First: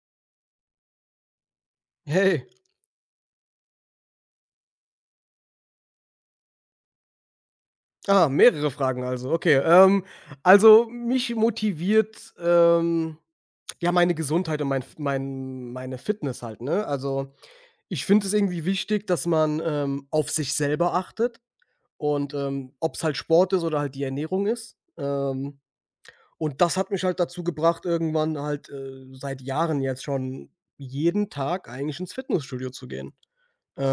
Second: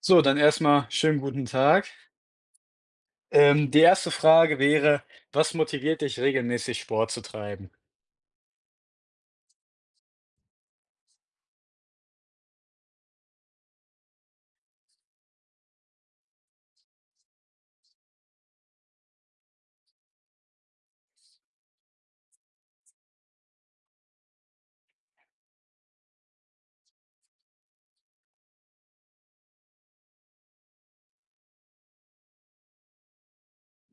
So, dann erstmal schönen guten Tag. Hey. Die erste Frage wäre, was motiviert dich regelmäßig Sport zu treiben? Ah, mehrere Fragen also, okay. Also, mich motiviert, ja, meine Gesundheit und meine Fitness halt, ne? Also, ich finde es irgendwie wichtig, dass man, auf sich selber achtet und, ob es halt Sport ist oder halt die Ernährung ist. Und das hat mich halt dazu gebracht, irgendwann halt, seit Jahren jetzt schon jeden Tag eigentlich ins Fitnessstudio zu gehen.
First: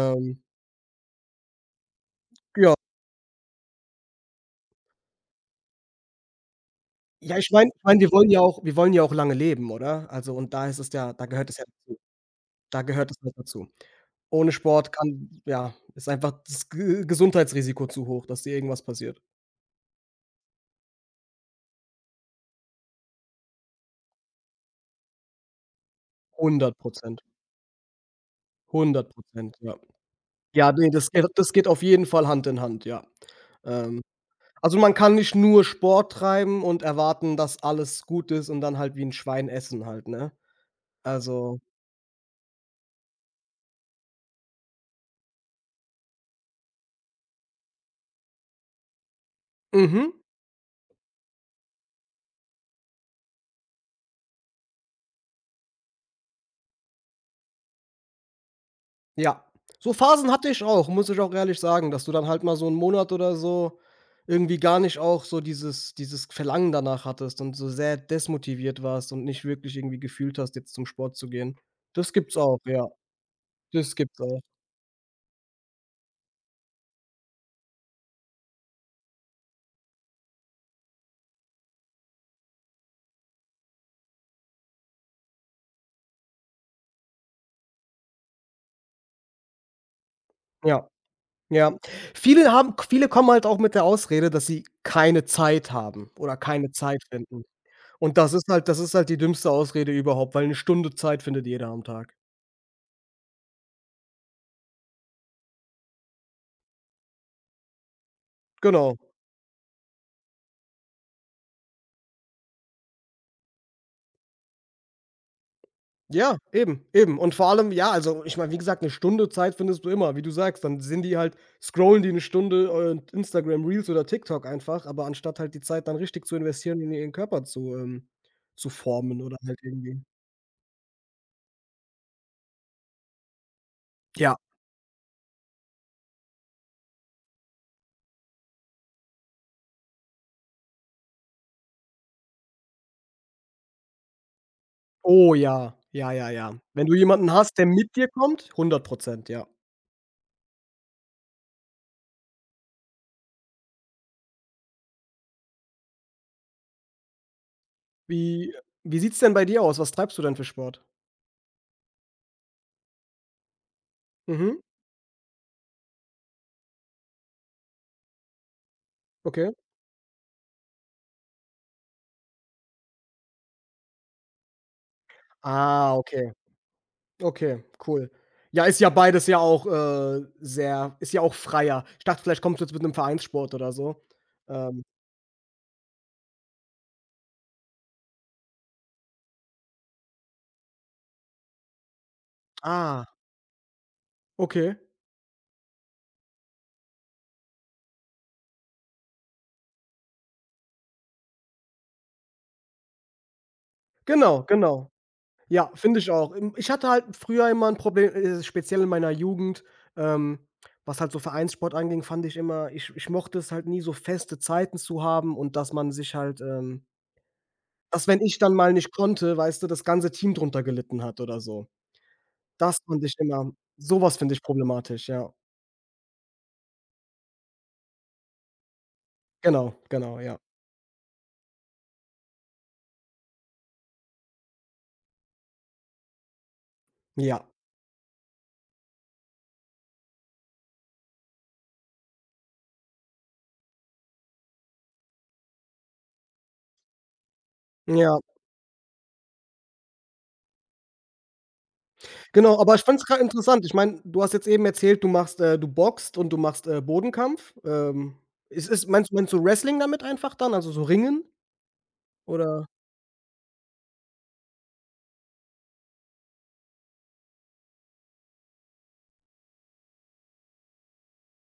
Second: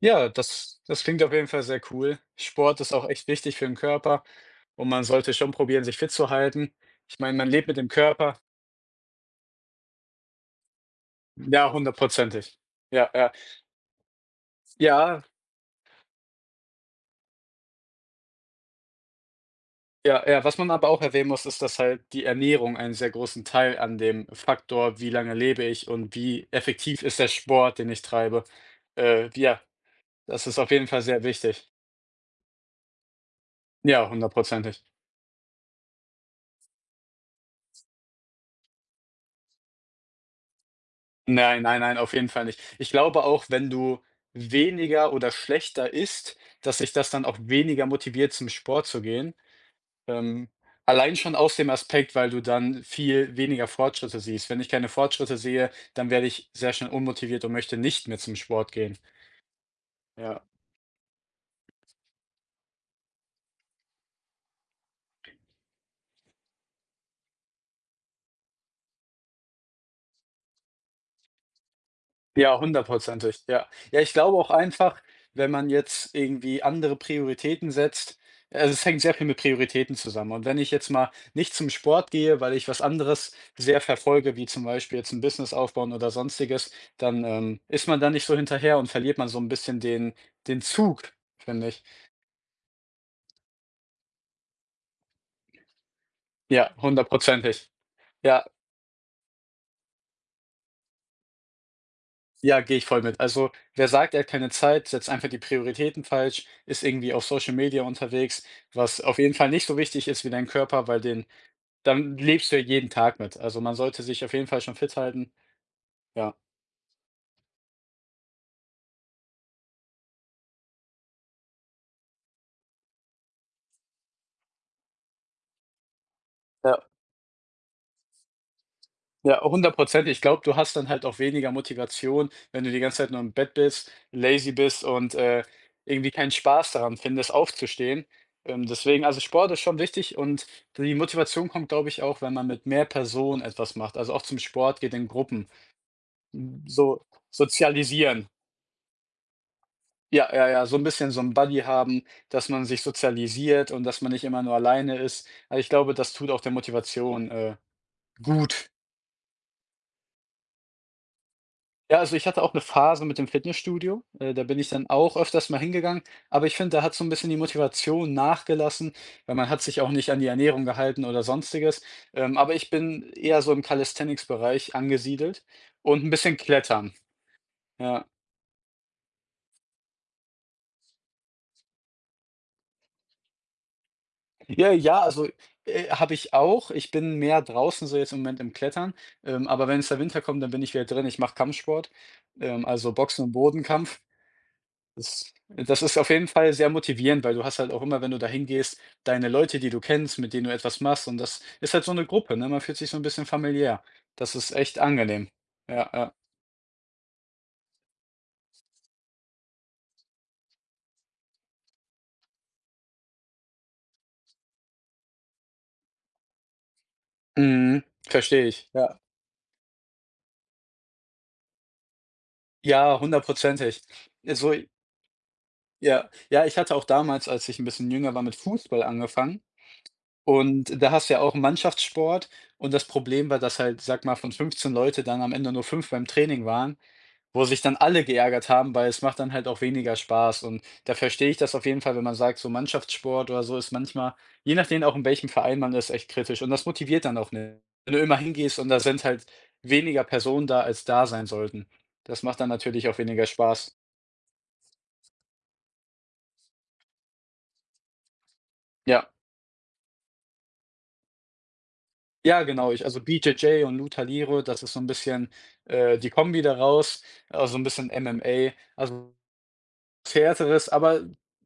Ja, das klingt auf jeden Fall sehr cool. ja. Sport ist auch echt wichtig für den Körper und man sollte schon probieren, sich fit zu halten. Ich meine, Ja, man ich lebt meine mit ich dem meine, wir wollen Körper. ja auch wir wollen ja auch lange leben, oder? Also, und da gehört es ja Ja, dazu. hundertprozentig. Da gehört Ja, es ja, halt dazu. Ohne Sport ja, kann ja, ist einfach das Ge Gesundheitsrisiko zu hoch, dass dir irgendwas passiert. ja, ja. Was man aber auch erwähnen muss, ist, dass halt die Ernährung einen sehr großen Teil an dem Faktor, wie lange lebe ich und wie Hundert effektiv ist Prozent, der Sport, den ich treibe. Hundert Äh, Prozent, ja, ja. das ist auf Ja, jeden ne, Fall das sehr geht das geht wichtig. auf jeden Fall Hand in Hand, ja. Ähm, Ja, also, hundertprozentig. man kann nicht nur Sport treiben und erwarten, dass alles gut ist und dann halt wie 'n Schwein essen halt, ne? Also, Nein, nein, nein, auf jeden Fall nicht. Ich glaube auch, wenn du weniger oder schlechter isst, dass dich das dann auch weniger motiviert, zum Sport zu gehen. mhm. Ähm, allein schon aus dem Aspekt, weil du dann viel weniger Fortschritte siehst. Wenn ich keine Fortschritte sehe, dann werde ich sehr schnell unmotiviert und möchte nicht mehr zum Sport gehen. Ja, so Phasen Ja. hatte ich auch, muss ich auch ehrlich sagen, dass du dann halt mal so 'n Monat oder so irgendwie gar nicht auch so dieses Verlangen danach hattest und so sehr desmotiviert warst und nicht wirklich irgendwie gefühlt hast, jetzt zum Sport zu gehen. Das gibt's auch, Ja, ja. hundertprozentig, ja. Das Ja, ich gibt's glaube auch. auch einfach, wenn man jetzt irgendwie andere Prioritäten setzt, also es hängt sehr viel mit Prioritäten zusammen. Und wenn ich jetzt mal nicht zum Sport gehe, weil ich was anderes sehr verfolge, wie zum Beispiel jetzt ein Business aufbauen oder Sonstiges, dann ist man da nicht so hinterher und verliert man so ein bisschen den den Ja, Zug, finde ja. ich. Viele kommen halt auch mit der Ausrede, dass sie keine Zeit haben oder Ja, keine Zeit finden. hundertprozentig. Und das Ja. ist halt das ist halt die dümmste Ausrede überhaupt, weil 'ne Stunde Zeit findet jeder am Tag. Ja, gehe ich voll mit. Also, wer sagt, er hat keine Zeit, setzt einfach die Prioritäten falsch, ist irgendwie auf Social Media unterwegs, Genau. was auf jeden Fall nicht so wichtig ist wie dein Körper, weil den dann lebst du ja jeden Tag mit. Also, man sollte sich auf jeden Fall schon fit halten. Ja. Ja, eben, eben. Und vor allem, ja, also, ich meine, wie gesagt, eine Stunde Zeit findest du immer, wie du sagst. Dann sind die halt, scrollen die eine Stunde, Instagram Reels oder TikTok einfach, aber anstatt halt die Zeit dann richtig zu Ja. investieren, in ihren Körper zu zu formen oder Ja, halt hundert irgendwie, Prozent. Ich glaube, du hast dann halt auch weniger Motivation, wenn du die ganze Zeit nur im Bett bist, ja. lazy bist und irgendwie keinen Spaß daran findest, aufzustehen. Deswegen also, Sport ist schon wichtig und die Motivation kommt, glaube ich, auch, wenn man mit mehr Personen etwas macht, also auch zum Sport geht in Oh Gruppen. ja, ja, ja, ja. Hm, Wenn du so jemanden hast, der mit dir sozialisieren. kommt, hundert Prozent, ja. Ja, ja, ja, so ein bisschen so ein Buddy haben, dass man sich sozialisiert und dass man nicht immer nur alleine ist. Also, ich glaube, das tut auch der Motivation Wie gut. Wie sieht's denn bei dir aus? Was treibst du denn für Sport? Ja, also ich hatte auch eine Phase mit dem Fitnessstudio. Da bin Mhm, ich dann auch öfters mal hingegangen, aber ich finde, da hat so ein bisschen die Motivation nachgelassen, weil man okay. hat sich auch nicht an die Ernährung gehalten oder Sonstiges. Aber ich bin eher so im Calisthenics-Bereich angesiedelt Ah, und ein okay. bisschen Klettern, Okay, ja. cool. Ja, ist ja beides ja auch, sehr, ist ja auch freier. Ich dachte, vielleicht kommst du jetzt mit einem Vereinssport oder so. Ja, Ähm, ja, also habe ich auch. Ich bin mehr draußen so jetzt im Moment im Klettern, aber wenn es der Winter kommt, dann bin ich wieder drin. Ich mache Kampfsport, also ah, Boxen und Bodenkampf. okay. Das ist auf jeden Fall sehr motivierend, weil du hast halt auch immer, wenn du da hingehst, deine Leute, die du kennst, mit denen du etwas machst und das ist halt so eine Gruppe, ne? Man fühlt sich so ein bisschen familiär. Das Genau, ist echt genau. angenehm. Ja, Ja, finde ich ja. auch. Ich hatte halt früher immer ein Problem, speziell in meiner Jugend, ähm, was halt so Vereinssport anging, fand ich immer, ich mochte es halt nie, so feste Zeiten zu haben und dass man sich halt, ähm, Mhm. dass wenn ich Verstehe dann ich. mal nicht Ja. konnte, weißt du, das ganze Team drunter gelitten hat oder so. Das Ja, fand ich immer hundertprozentig. Sowas finde ich So problematisch, ja. ja. Ja, ich hatte auch damals, als ich ein bisschen jünger war, mit Fußball angefangen Genau, genau, ja. und da hast du ja auch Mannschaftssport und das Problem war, dass halt, sag mal, von 15 Leute dann am Ende nur 5 beim Training waren. Wo Ja, sich dann alle geärgert haben, weil es macht dann halt auch weniger Spaß und da verstehe ich das auf jeden Fall, wenn man sagt, so Mannschaftssport oder so ist manchmal, je nachdem auch in welchem Verein man ist, echt kritisch und das motiviert dann auch nicht. Wenn du immer ja, hingehst und da sind halt weniger Personen da, als da sein sollten. Das macht dann genau, aber ich natürlich auch fand's grad weniger interessant. Ich Spaß. meine, du hast jetzt eben erzählt, du machst, du boxt und du machst, Bodenkampf. Ist ist Ja. meinst Meinst du Wrestling damit einfach dann, also so Ringen Ja, oder? genau, ich also BJJ und Lucha Libre, das ist so ein bisschen die Kombi daraus, also so ein bisschen MMA, also Härteres, aber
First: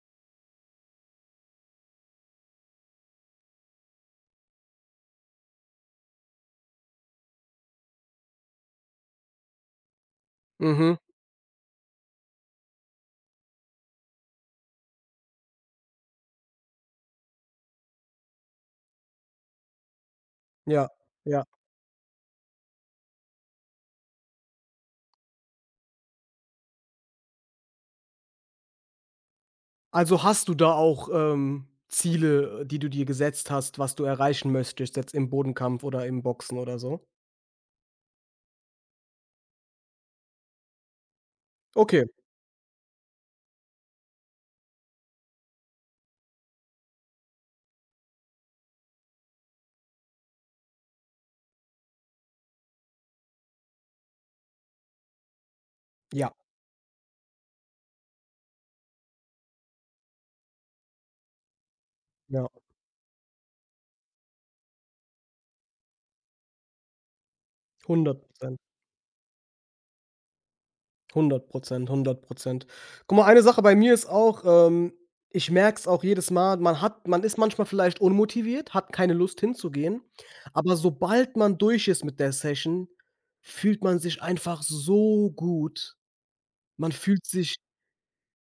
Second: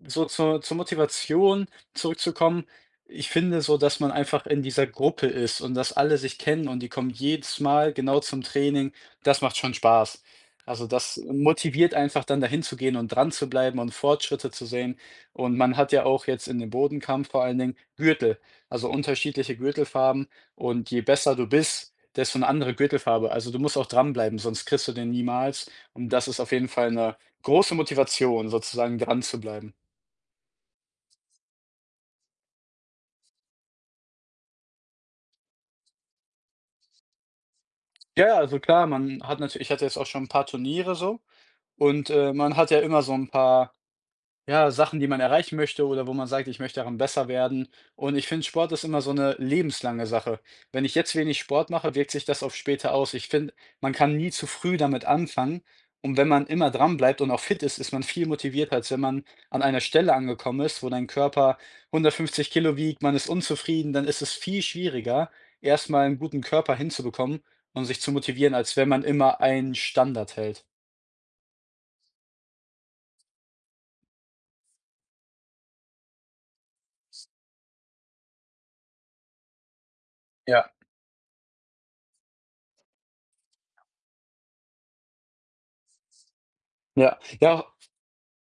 so zur zur Motivation zurückzukommen, ich finde so, dass man einfach in dieser Gruppe ist und dass alle sich kennen und die kommen jedes Mal genau zum Training. Das macht schon Spaß. Also, Mhm, das motiviert einfach dann dahin zu gehen und dran zu bleiben und Fortschritte zu sehen. Und man hat ja auch jetzt in dem Bodenkampf vor allen Dingen Gürtel, also unterschiedliche Gürtelfarben. ja, Und je besser ja. du bist, desto 'ne andere Gürtelfarbe. Also, du musst auch dranbleiben, sonst kriegst du den niemals. Und das ist auf jeden Fall eine große Motivation, sozusagen dran zu bleiben. Also hast du da auch, Ziele, die du dir gesetzt hast, was du erreichen möchtest jetzt im Bodenkampf oder im Boxen oder so? Ja, ja, also klar, man hat natürlich, ich hatte jetzt auch schon ein paar Turniere so Okay, und man hat ja immer so ein paar, ja, Sachen, die man erreichen möchte oder wo man sagt: „Ich möchte daran besser werden.“ Und ich finde, Sport ist immer so eine lebenslange Sache. Wenn ich jetzt wenig Sport mache, wirkt sich das auf später aus. Ich finde, man kann nie zu früh damit anfangen. Und wenn ja, man immer dran bleibt und auch fit ist, ist man viel motivierter, als wenn man an einer Stelle angekommen ist, wo dein Körper ja, 150 Kilo wiegt, man ist unzufrieden, dann ist es viel schwieriger, erst mal 'n guten Körper hinzubekommen und sich zu Hundert motivieren, Prozent. als wenn man immer einen Standard hält. Hundert Prozent. Hundert Prozent. Guck mal, eine Sache bei mir ist auch, ich merke es auch jedes Mal, man ist manchmal vielleicht unmotiviert, hat keine Lust hinzugehen, Ja, aber sobald man durch ist mit der Session, fühlt man sich einfach so gut. Man ja, fühlt sich, ja,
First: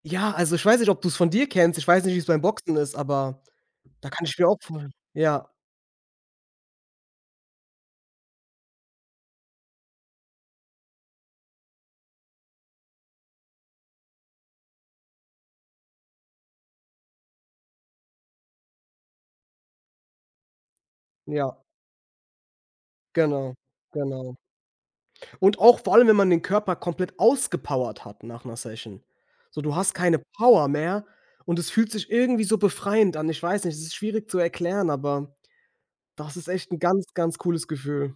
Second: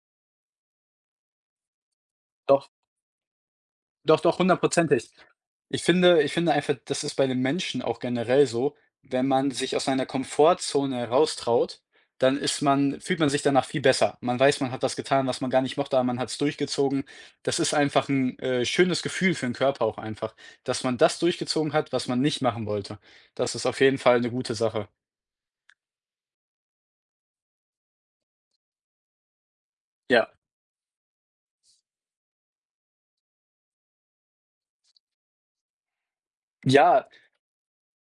ja, also, ich weiß nicht, ob du es von dir kennst, ich weiß nicht, wie es beim Boxen ist, aber da doch, kann doch, ich doch, mir auch vorstellen, hundertprozentig. ja, Ich finde einfach, das ist bei den Menschen auch generell so, wenn man sich aus seiner Komfortzone heraustraut, dann ist man fühlt man sich danach viel besser. Man weiß, man hat was getan, was man gar nicht mochte, aber man hat's durchgezogen. Das ist einfach ein schönes Gefühl für den Körper auch einfach, dass man das ja, durchgezogen hat, was man nicht machen wollte. genau, Das ist auf jeden Fall eine genau. gute Sache. Und auch vor allem, wenn man den Körper komplett ausgepowert hat nach 'ner Session. So, du hast keine Ja. Power mehr und es fühlt sich irgendwie so befreiend an. Ich weiß nicht, es ist schwierig zu erklären, aber das ist echt 'n ganz, Ja, ganz cooles Gefühl.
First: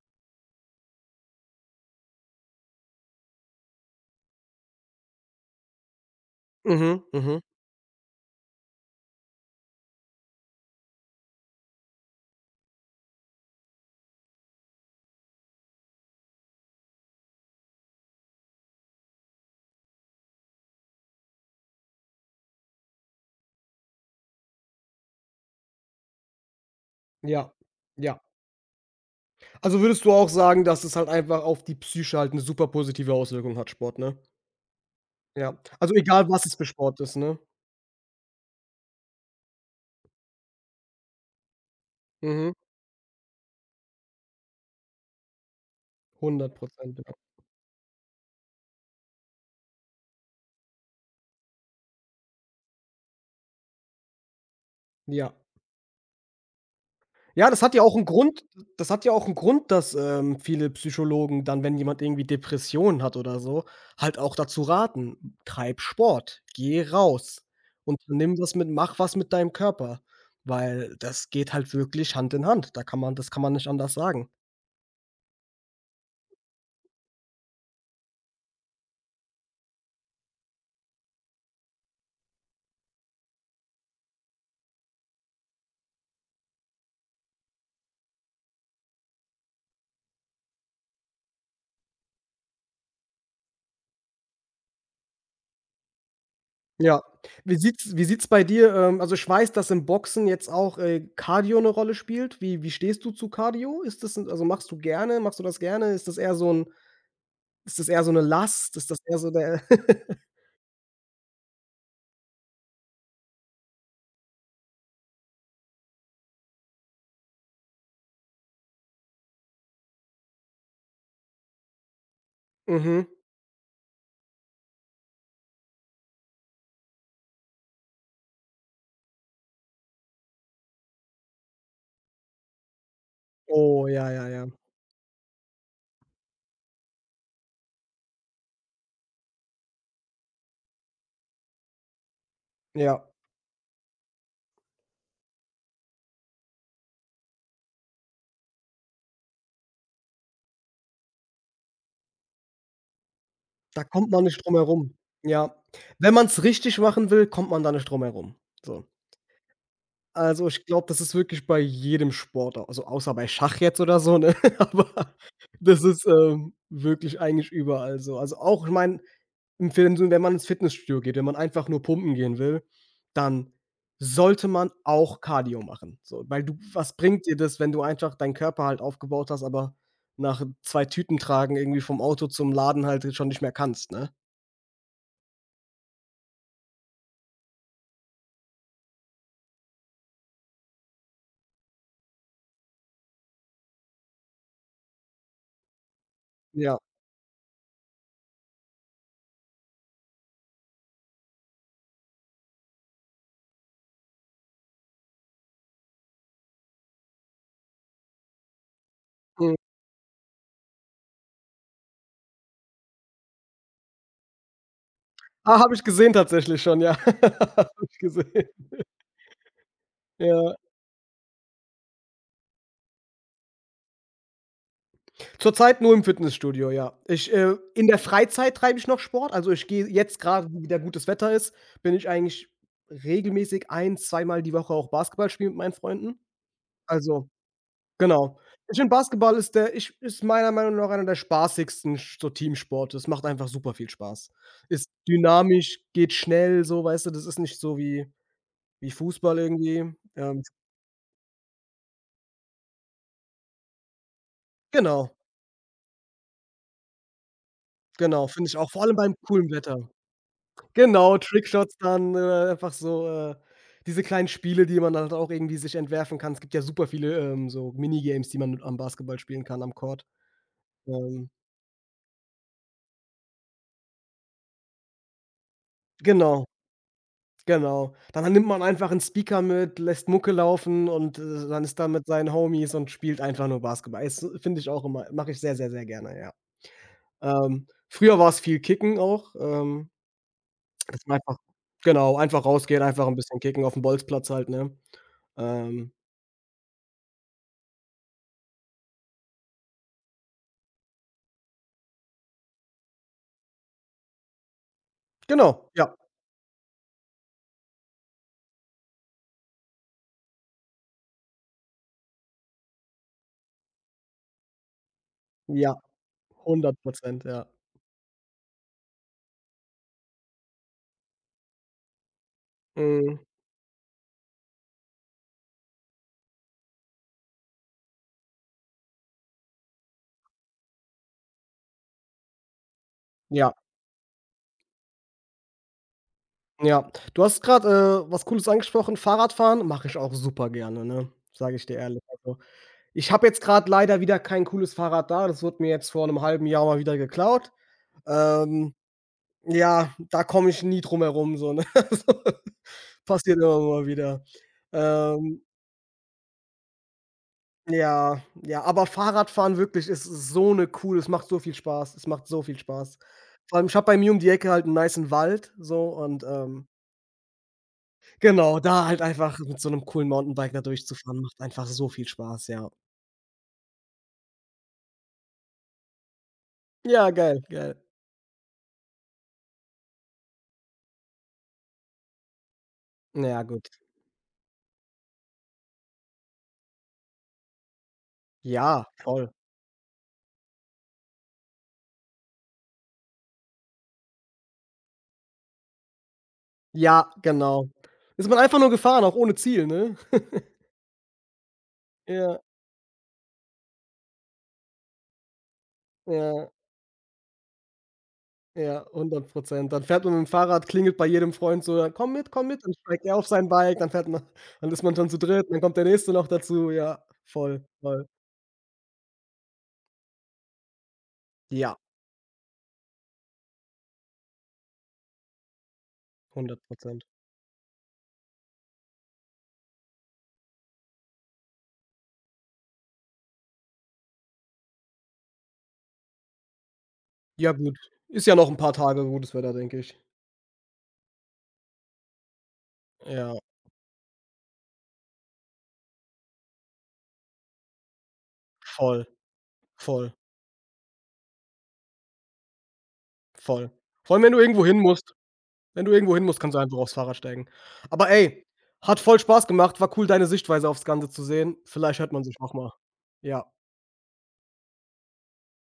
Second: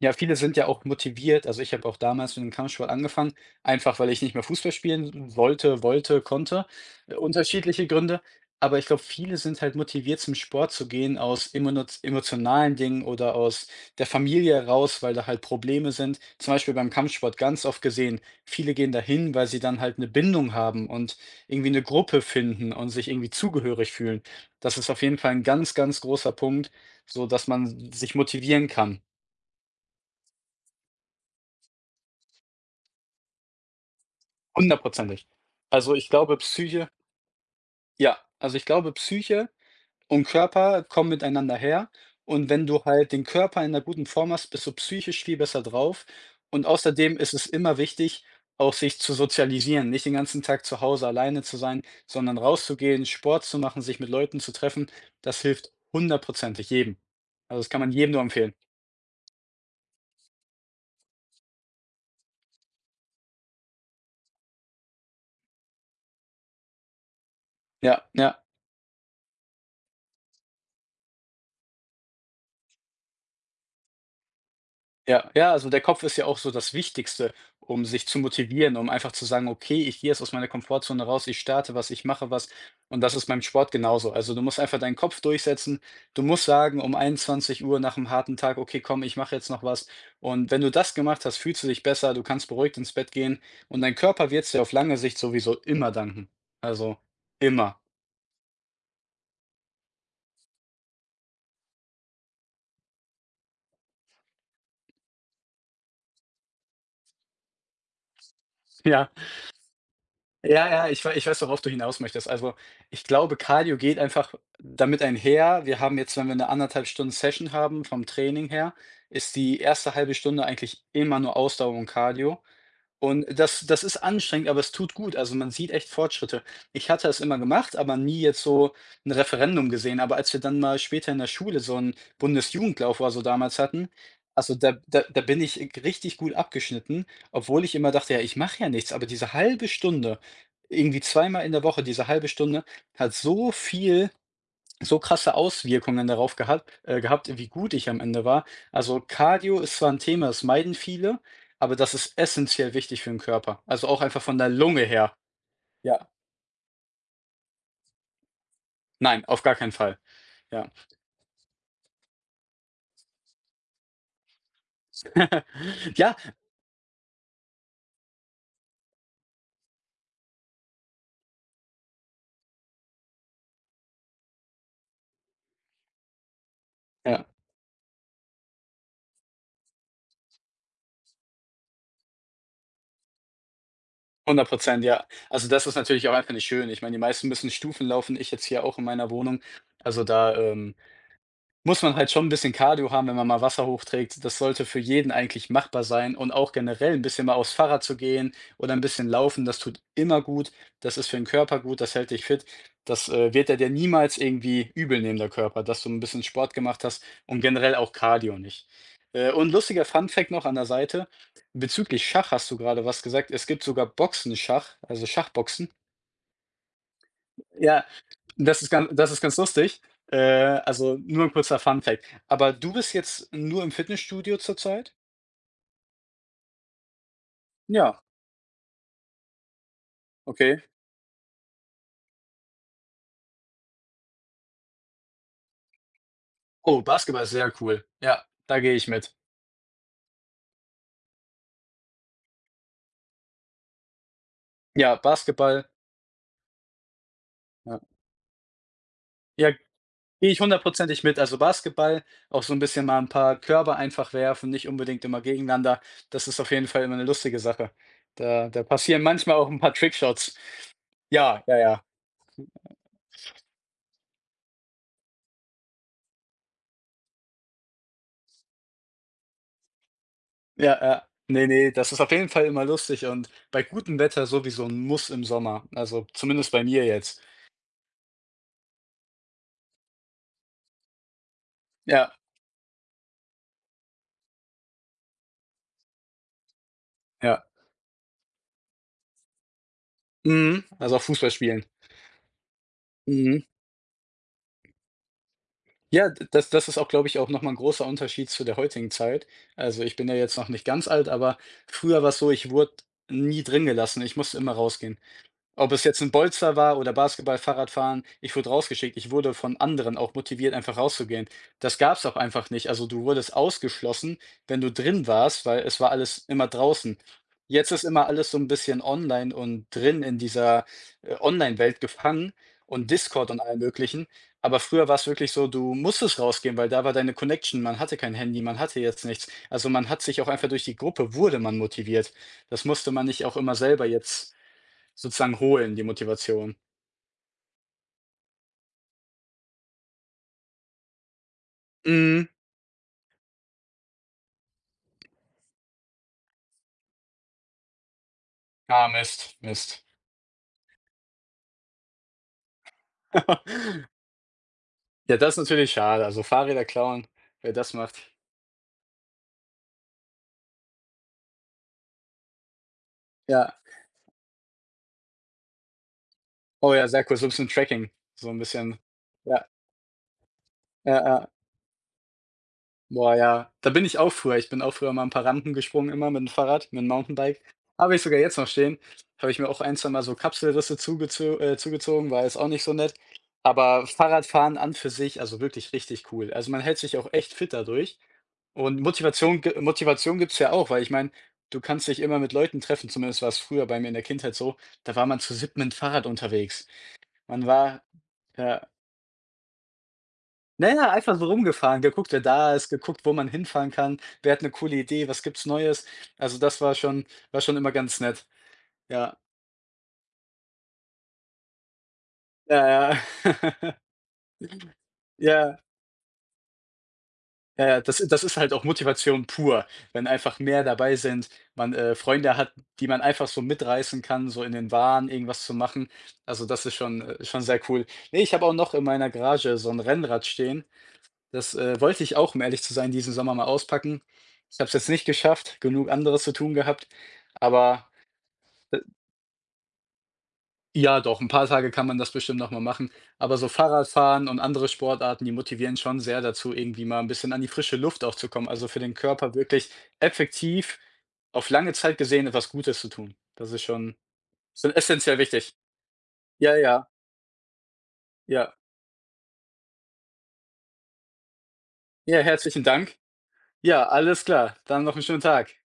ja, viele sind ja auch motiviert. Also, ich habe auch damals mit dem Kampfsport angefangen, einfach weil ich nicht mehr Fußball spielen wollte, konnte, Mhm, mhm. unterschiedliche Gründe. Aber ich glaube, viele sind halt motiviert, zum Sport zu gehen aus emonoz emotionalen Dingen oder aus der Familie raus, weil da halt Probleme sind. Zum Beispiel beim Kampfsport ganz oft gesehen, viele gehen dahin, weil sie dann halt eine Bindung haben und irgendwie eine Gruppe finden und sich irgendwie zugehörig fühlen. Das ist auf jeden Fall ein ganz, ganz großer Punkt, so dass Ja, man sich ja. motivieren kann. Also, würdest du auch sagen, dass es halt einfach auf die Psyche halt 'ne super positive Auswirkung hat, Sport, ne? Hundertprozentig. Ja. Also, Also, ich egal glaube, was es für Psyche Sport ist, ne? Ich glaube, Psyche und Körper kommen miteinander her und Mhm, wenn du halt den Körper in 'ner guten Form hast, bist du psychisch viel besser drauf hundert und Prozent, genau. außerdem ist es immer wichtig, auch sich zu sozialisieren, nicht den ganzen Tag zu Hause alleine zu sein, sondern rauszugehen, Sport zu machen, sich mit Leuten zu treffen. Ja. Das hilft hundertprozentig jedem. Ja, Also, das das hat kann ja man auch 'n jedem nur Grund, empfehlen. Dass, viele Psychologen dann, wenn jemand irgendwie Depressionen hat oder so, halt auch dazu raten: „Treib Sport, geh raus und Ja, nimm ja. was mit mach was mit deinem Körper“, weil das geht halt wirklich Hand in Hand. Da kann man, das kann man nicht anders sagen. Ja, ja, also der Kopf ist ja auch so das Wichtigste, um sich zu motivieren, um einfach zu sagen: „Okay, ich gehe jetzt aus meiner Komfortzone raus, ich starte was, ich mache was.“ Und das ist beim Sport genauso. Also, du musst einfach deinen Kopf durchsetzen. Du musst sagen um 21 Uhr nach einem harten Tag: „Okay, komm, ich mache jetzt noch was.“ Und wenn du das gemacht hast, fühlst du dich besser, du kannst beruhigt ins Bett gehen und dein Körper wird's dir auf lange Sicht sowieso immer danken. Also, Ja. Immer. Wie sieht's bei dir, also, ich weiß, dass im Boxen jetzt auch, Cardio 'ne Rolle spielt. Wie stehst du zu Cardio? Ist das 'n, also, machst du das gerne? Ist das eher so 'ne Last? Ist das Ja. eher so der Ja, ja, ich weiß, worauf du hinaus möchtest. Also, ich glaube, Cardio geht einfach damit einher. Wir haben jetzt, wenn wir eine anderthalb Stunden Session haben vom Training her, ist die erste halbe Stunde eigentlich immer nur Ausdauer und Cardio. Mhm. Und das ist anstrengend, aber es tut gut. Also, man sieht echt Fortschritte. Ich hatte es immer gemacht, aber nie jetzt so ein Referendum gesehen. Aber als wir dann mal später in der Schule so 'n Bundesjugendlauf oder so damals Oh, hatten, ja, ja, ja. also, da bin ich richtig gut abgeschnitten, obwohl ich immer dachte: „Ja, ich mache ja nichts.“ Aber diese halbe Stunde, irgendwie zweimal in der Woche, diese halbe Stunde Ja, hat so viel so krasse Auswirkungen darauf gehabt, wie gut ich am Ende war. Also Cardio ist zwar ein Thema, das meiden viele, aber das ist essentiell wichtig für den Körper. da Also auch kommt einfach man von nicht der drum Lunge herum. her. Ja. Ja. Wenn man's richtig machen will, kommt man da nicht drum herum. So. Nein, auf gar keinen Fall. Also, ich Ja. glaube, das ist wirklich bei jedem Sport, au also außer bei Schach jetzt oder so, ne? Aber das ist, Ja, wirklich eigentlich überall so. Also auch, ich meine, im Film so, wenn man ins Fitnessstudio geht, wenn man einfach nur pumpen gehen will, dann sollte man auch Cardio machen. So, weil du, was bringt ja, dir das, wenn du einfach deinen Körper halt aufgebaut hast, aber nach 2 Tüten tragen irgendwie vom Auto zum Laden halt schon nicht mehr kannst, ne? hundert Prozent, ja. Also das ist natürlich auch einfach nicht schön. Ich meine, die meisten müssen Stufen laufen, ich jetzt hier auch in meiner Wohnung. Also da, muss man halt schon ein bisschen Cardio haben, wenn man mal Wasser hochträgt. Das sollte für jeden eigentlich machbar sein und auch Ja. generell ein bisschen mal aufs Fahrrad zu gehen oder ein bisschen laufen, das tut immer gut. Das ist für den Körper gut, das hält dich fit. Das wird er dir niemals irgendwie übel nehmen, der Körper, dass du ein bisschen Sport gemacht hast und generell auch Cardio nicht. Und Mhm. lustiger Fun Fact noch an der Seite, bezüglich Schach hast du gerade was gesagt. Es gibt sogar Boxenschach, also Ah, Schachboxen. habe ich gesehen tatsächlich schon, ja. Habe Ja, ich gesehen. das ist ganz lustig. Äh, Ja. also, nur ein kurzer Fun Fact. Aber du bist jetzt nur im Fitnessstudio zurzeit? Zurzeit nur im Fitnessstudio, ja. Ich, in der Ja, Freizeit treibe ich noch Sport. Also, ich gehe jetzt gerade, okay. wo wieder gutes Wetter ist, bin ich eigentlich regelmäßig 1, 2 mal die Woche auch Basketball spielen mit meinen Freunden. Oh, Basketball Also ist sehr cool. Ja, genau. da gehe Ich ich finde, mit. Basketball ist der ich ist meiner Meinung nach einer der spaßigsten Sch so Teamsporte. Es macht einfach super viel Spaß. Ist Ja, Basketball. dynamisch, geht schnell, so, weißt du? Das ist nicht so Ja, wie Fußball ja, irgendwie. gehe ich hundertprozentig mit. Also, Basketball, auch so ein bisschen mal ein paar Körbe einfach werfen, nicht unbedingt Genau, immer gegeneinander. Das ist auf jeden Fall immer eine lustige Sache. genau, finde Da ich da auch, vor allem passieren beim manchmal auch coolen ein paar Wetter. Trickshots. Genau, Ja, ja, Trickshots ja. dann, einfach so, diese kleinen Spiele, die man dann halt auch irgendwie sich entwerfen kann. Es gibt ja super viele, so Minigames, die man am Basketball spielen kann, am Court. Ja, ja, Ähm, nee, nee, das ist auf jeden Fall immer lustig und bei gutem Wetter sowieso ein Muss im Sommer, also genau, zumindest bei mir jetzt. genau. Dann nimmt man einfach 'n Speaker mit, lässt Mucke laufen und, dann ist da mit Ja, seinen Homies und spielt einfach nur Basketball. Ist, finde ich auch immer, mache ich sehr, sehr, sehr gerne, ja. ja. Früher war's viel Kicken auch, Mhm. Also dass auch man Fußball einfach, spielen. genau, einfach rausgehen, einfach 'n bisschen Mhm. kicken aufm Bolzplatz halt, ne? Ähm, Ja, d das das ist auch, glaube ich, auch nochmal ein großer Unterschied zu der heutigen Zeit. Also, ich bin ja jetzt noch nicht ganz alt, aber früher war es so, ich wurde nie drin gelassen. Ich musste immer rausgehen. genau, Ob es ja, jetzt ein Bolzer war oder Basketball, Fahrradfahren, ich wurde rausgeschickt. Ich wurde von anderen auch motiviert, einfach rauszugehen. Das gab es auch einfach nicht. Also, du wurdest ausgeschlossen, wenn du drin warst, weil ja. es war alles immer draußen. Hundert Prozent, ja. Jetzt ist immer alles so ein bisschen online und drin in dieser, Online-Welt gefangen und Mhm. Discord und allem Möglichen. Aber früher war es wirklich so, du musstest rausgehen, weil da war deine Connection. Man hatte kein Handy, man hatte jetzt nichts. Also, man hat sich auch einfach durch die Gruppe wurde man motiviert. Das musste man nicht auch Ja, immer selber jetzt sozusagen holen, die Motivation. ja. Du hast gerade, was Cooles angesprochen, Fahrradfahren mache ich auch super gerne, ne? Sage ich dir ehrlich. Mhm. Also, ich habe jetzt gerade leider wieder kein cooles Fahrrad da. Das wurde mir jetzt vor einem halben Jahr mal wieder geklaut. Ähm, Ah, Mist, Mist. ja, da komme ich nie drum herum, so, ne? Also, passiert immer mal wieder. Ja, das ist Ähm, natürlich schade. Also, Fahrräder klauen, wer das macht. ja, ja, aber Fahrradfahren wirklich ist so eine cool, es macht so viel Spaß. Es macht so viel Spaß. Ja. Vor allem, ich habe bei mir um die Ecke halt einen nicen Wald so und, ähm, Oh ja, sehr cool. So ein bisschen Tracking, so ein genau, bisschen, da halt einfach ja, mit so 'nem coolen Mountainbike da ja, durchzufahren, ja. macht einfach so viel Spaß, ja. Boah, ja. Da bin ich auch früher, mal ein paar Rampen gesprungen immer mit dem Fahrrad, mit dem Ja, geil, Mountainbike. geil. Habe ich sogar jetzt noch stehen. Habe ich mir auch ein, zwei mal so Kapselrisse zugezogen, war jetzt auch nicht so nett. Na ja, gut. Aber Fahrradfahren an für sich, also, wirklich richtig cool. Also, man hält sich auch echt fit dadurch. Und Ja, voll. Motivation gibt's ja auch, weil ich meine, du kannst dich immer mit Leuten treffen, zumindest war es früher bei mir in der Kindheit so, da war man zu 7 mit'm Fahrrad unterwegs. Ja, Man genau. war, Ist man einfach ja, nur gefahren, auch ohne Ziel, ne? na ja, einfach so rumgefahren, geguckt, wer Ja, da ist, geguckt, wo man hinfahren kann, wer hat eine coole Idee, was gibt's Neues? Also, ja, das war schon immer ganz nett. ja, Ja, hundert Prozent. Dann fährt man mit'm Fahrrad, klingelt bei jedem Freund so: „Ja, komm mit, komm ja, mit.“ Dann ja. steigt er auf sein Bike, dann fährt man, dann ist man schon zu dritt, Ja. dann kommt der Nächste noch dazu. Ja, voll, Ja, ja, das voll. das ist halt auch Motivation pur, wenn einfach mehr dabei sind, man, Ja, Freunde hat, die man einfach so mitreißen kann, so in den Wahn irgendwas zu machen. Also, hundert das ist Prozent. Schon sehr cool. Ne, ich habe auch noch in meiner Garage so ein Rennrad stehen. Das, wollte ich auch, um ehrlich zu sein, diesen Sommer mal auspacken. Ich habe es jetzt nicht geschafft, genug anderes zu tun gehabt, Ja gut, aber ist ja noch 'n paar Tage gutes Wetter, denke ich. ja, doch, ein paar Tage kann man das bestimmt noch mal machen. Ja, Aber so Fahrradfahren und andere Sportarten, die motivieren schon sehr dazu, irgendwie mal ein bisschen an die frische Luft auch zu kommen. Also, für den voll, Körper wirklich voll. effektiv auf lange Zeit gesehen etwas Gutes zu tun. Das ist Voll. schon Vor allem, wenn du irgendwo so hin musst. essentiell wichtig. Wenn du irgendwo hin musst, kannst Ja, du einfach ja, aufs Fahrrad steigen. Aber ey, ja. hat voll Spaß gemacht. War cool, deine Sichtweise aufs Ganze zu sehen. Vielleicht hört Ja, man sich noch herzlichen mal. Dank. Ja. Ja, alles klar. Dann noch einen schönen Tag.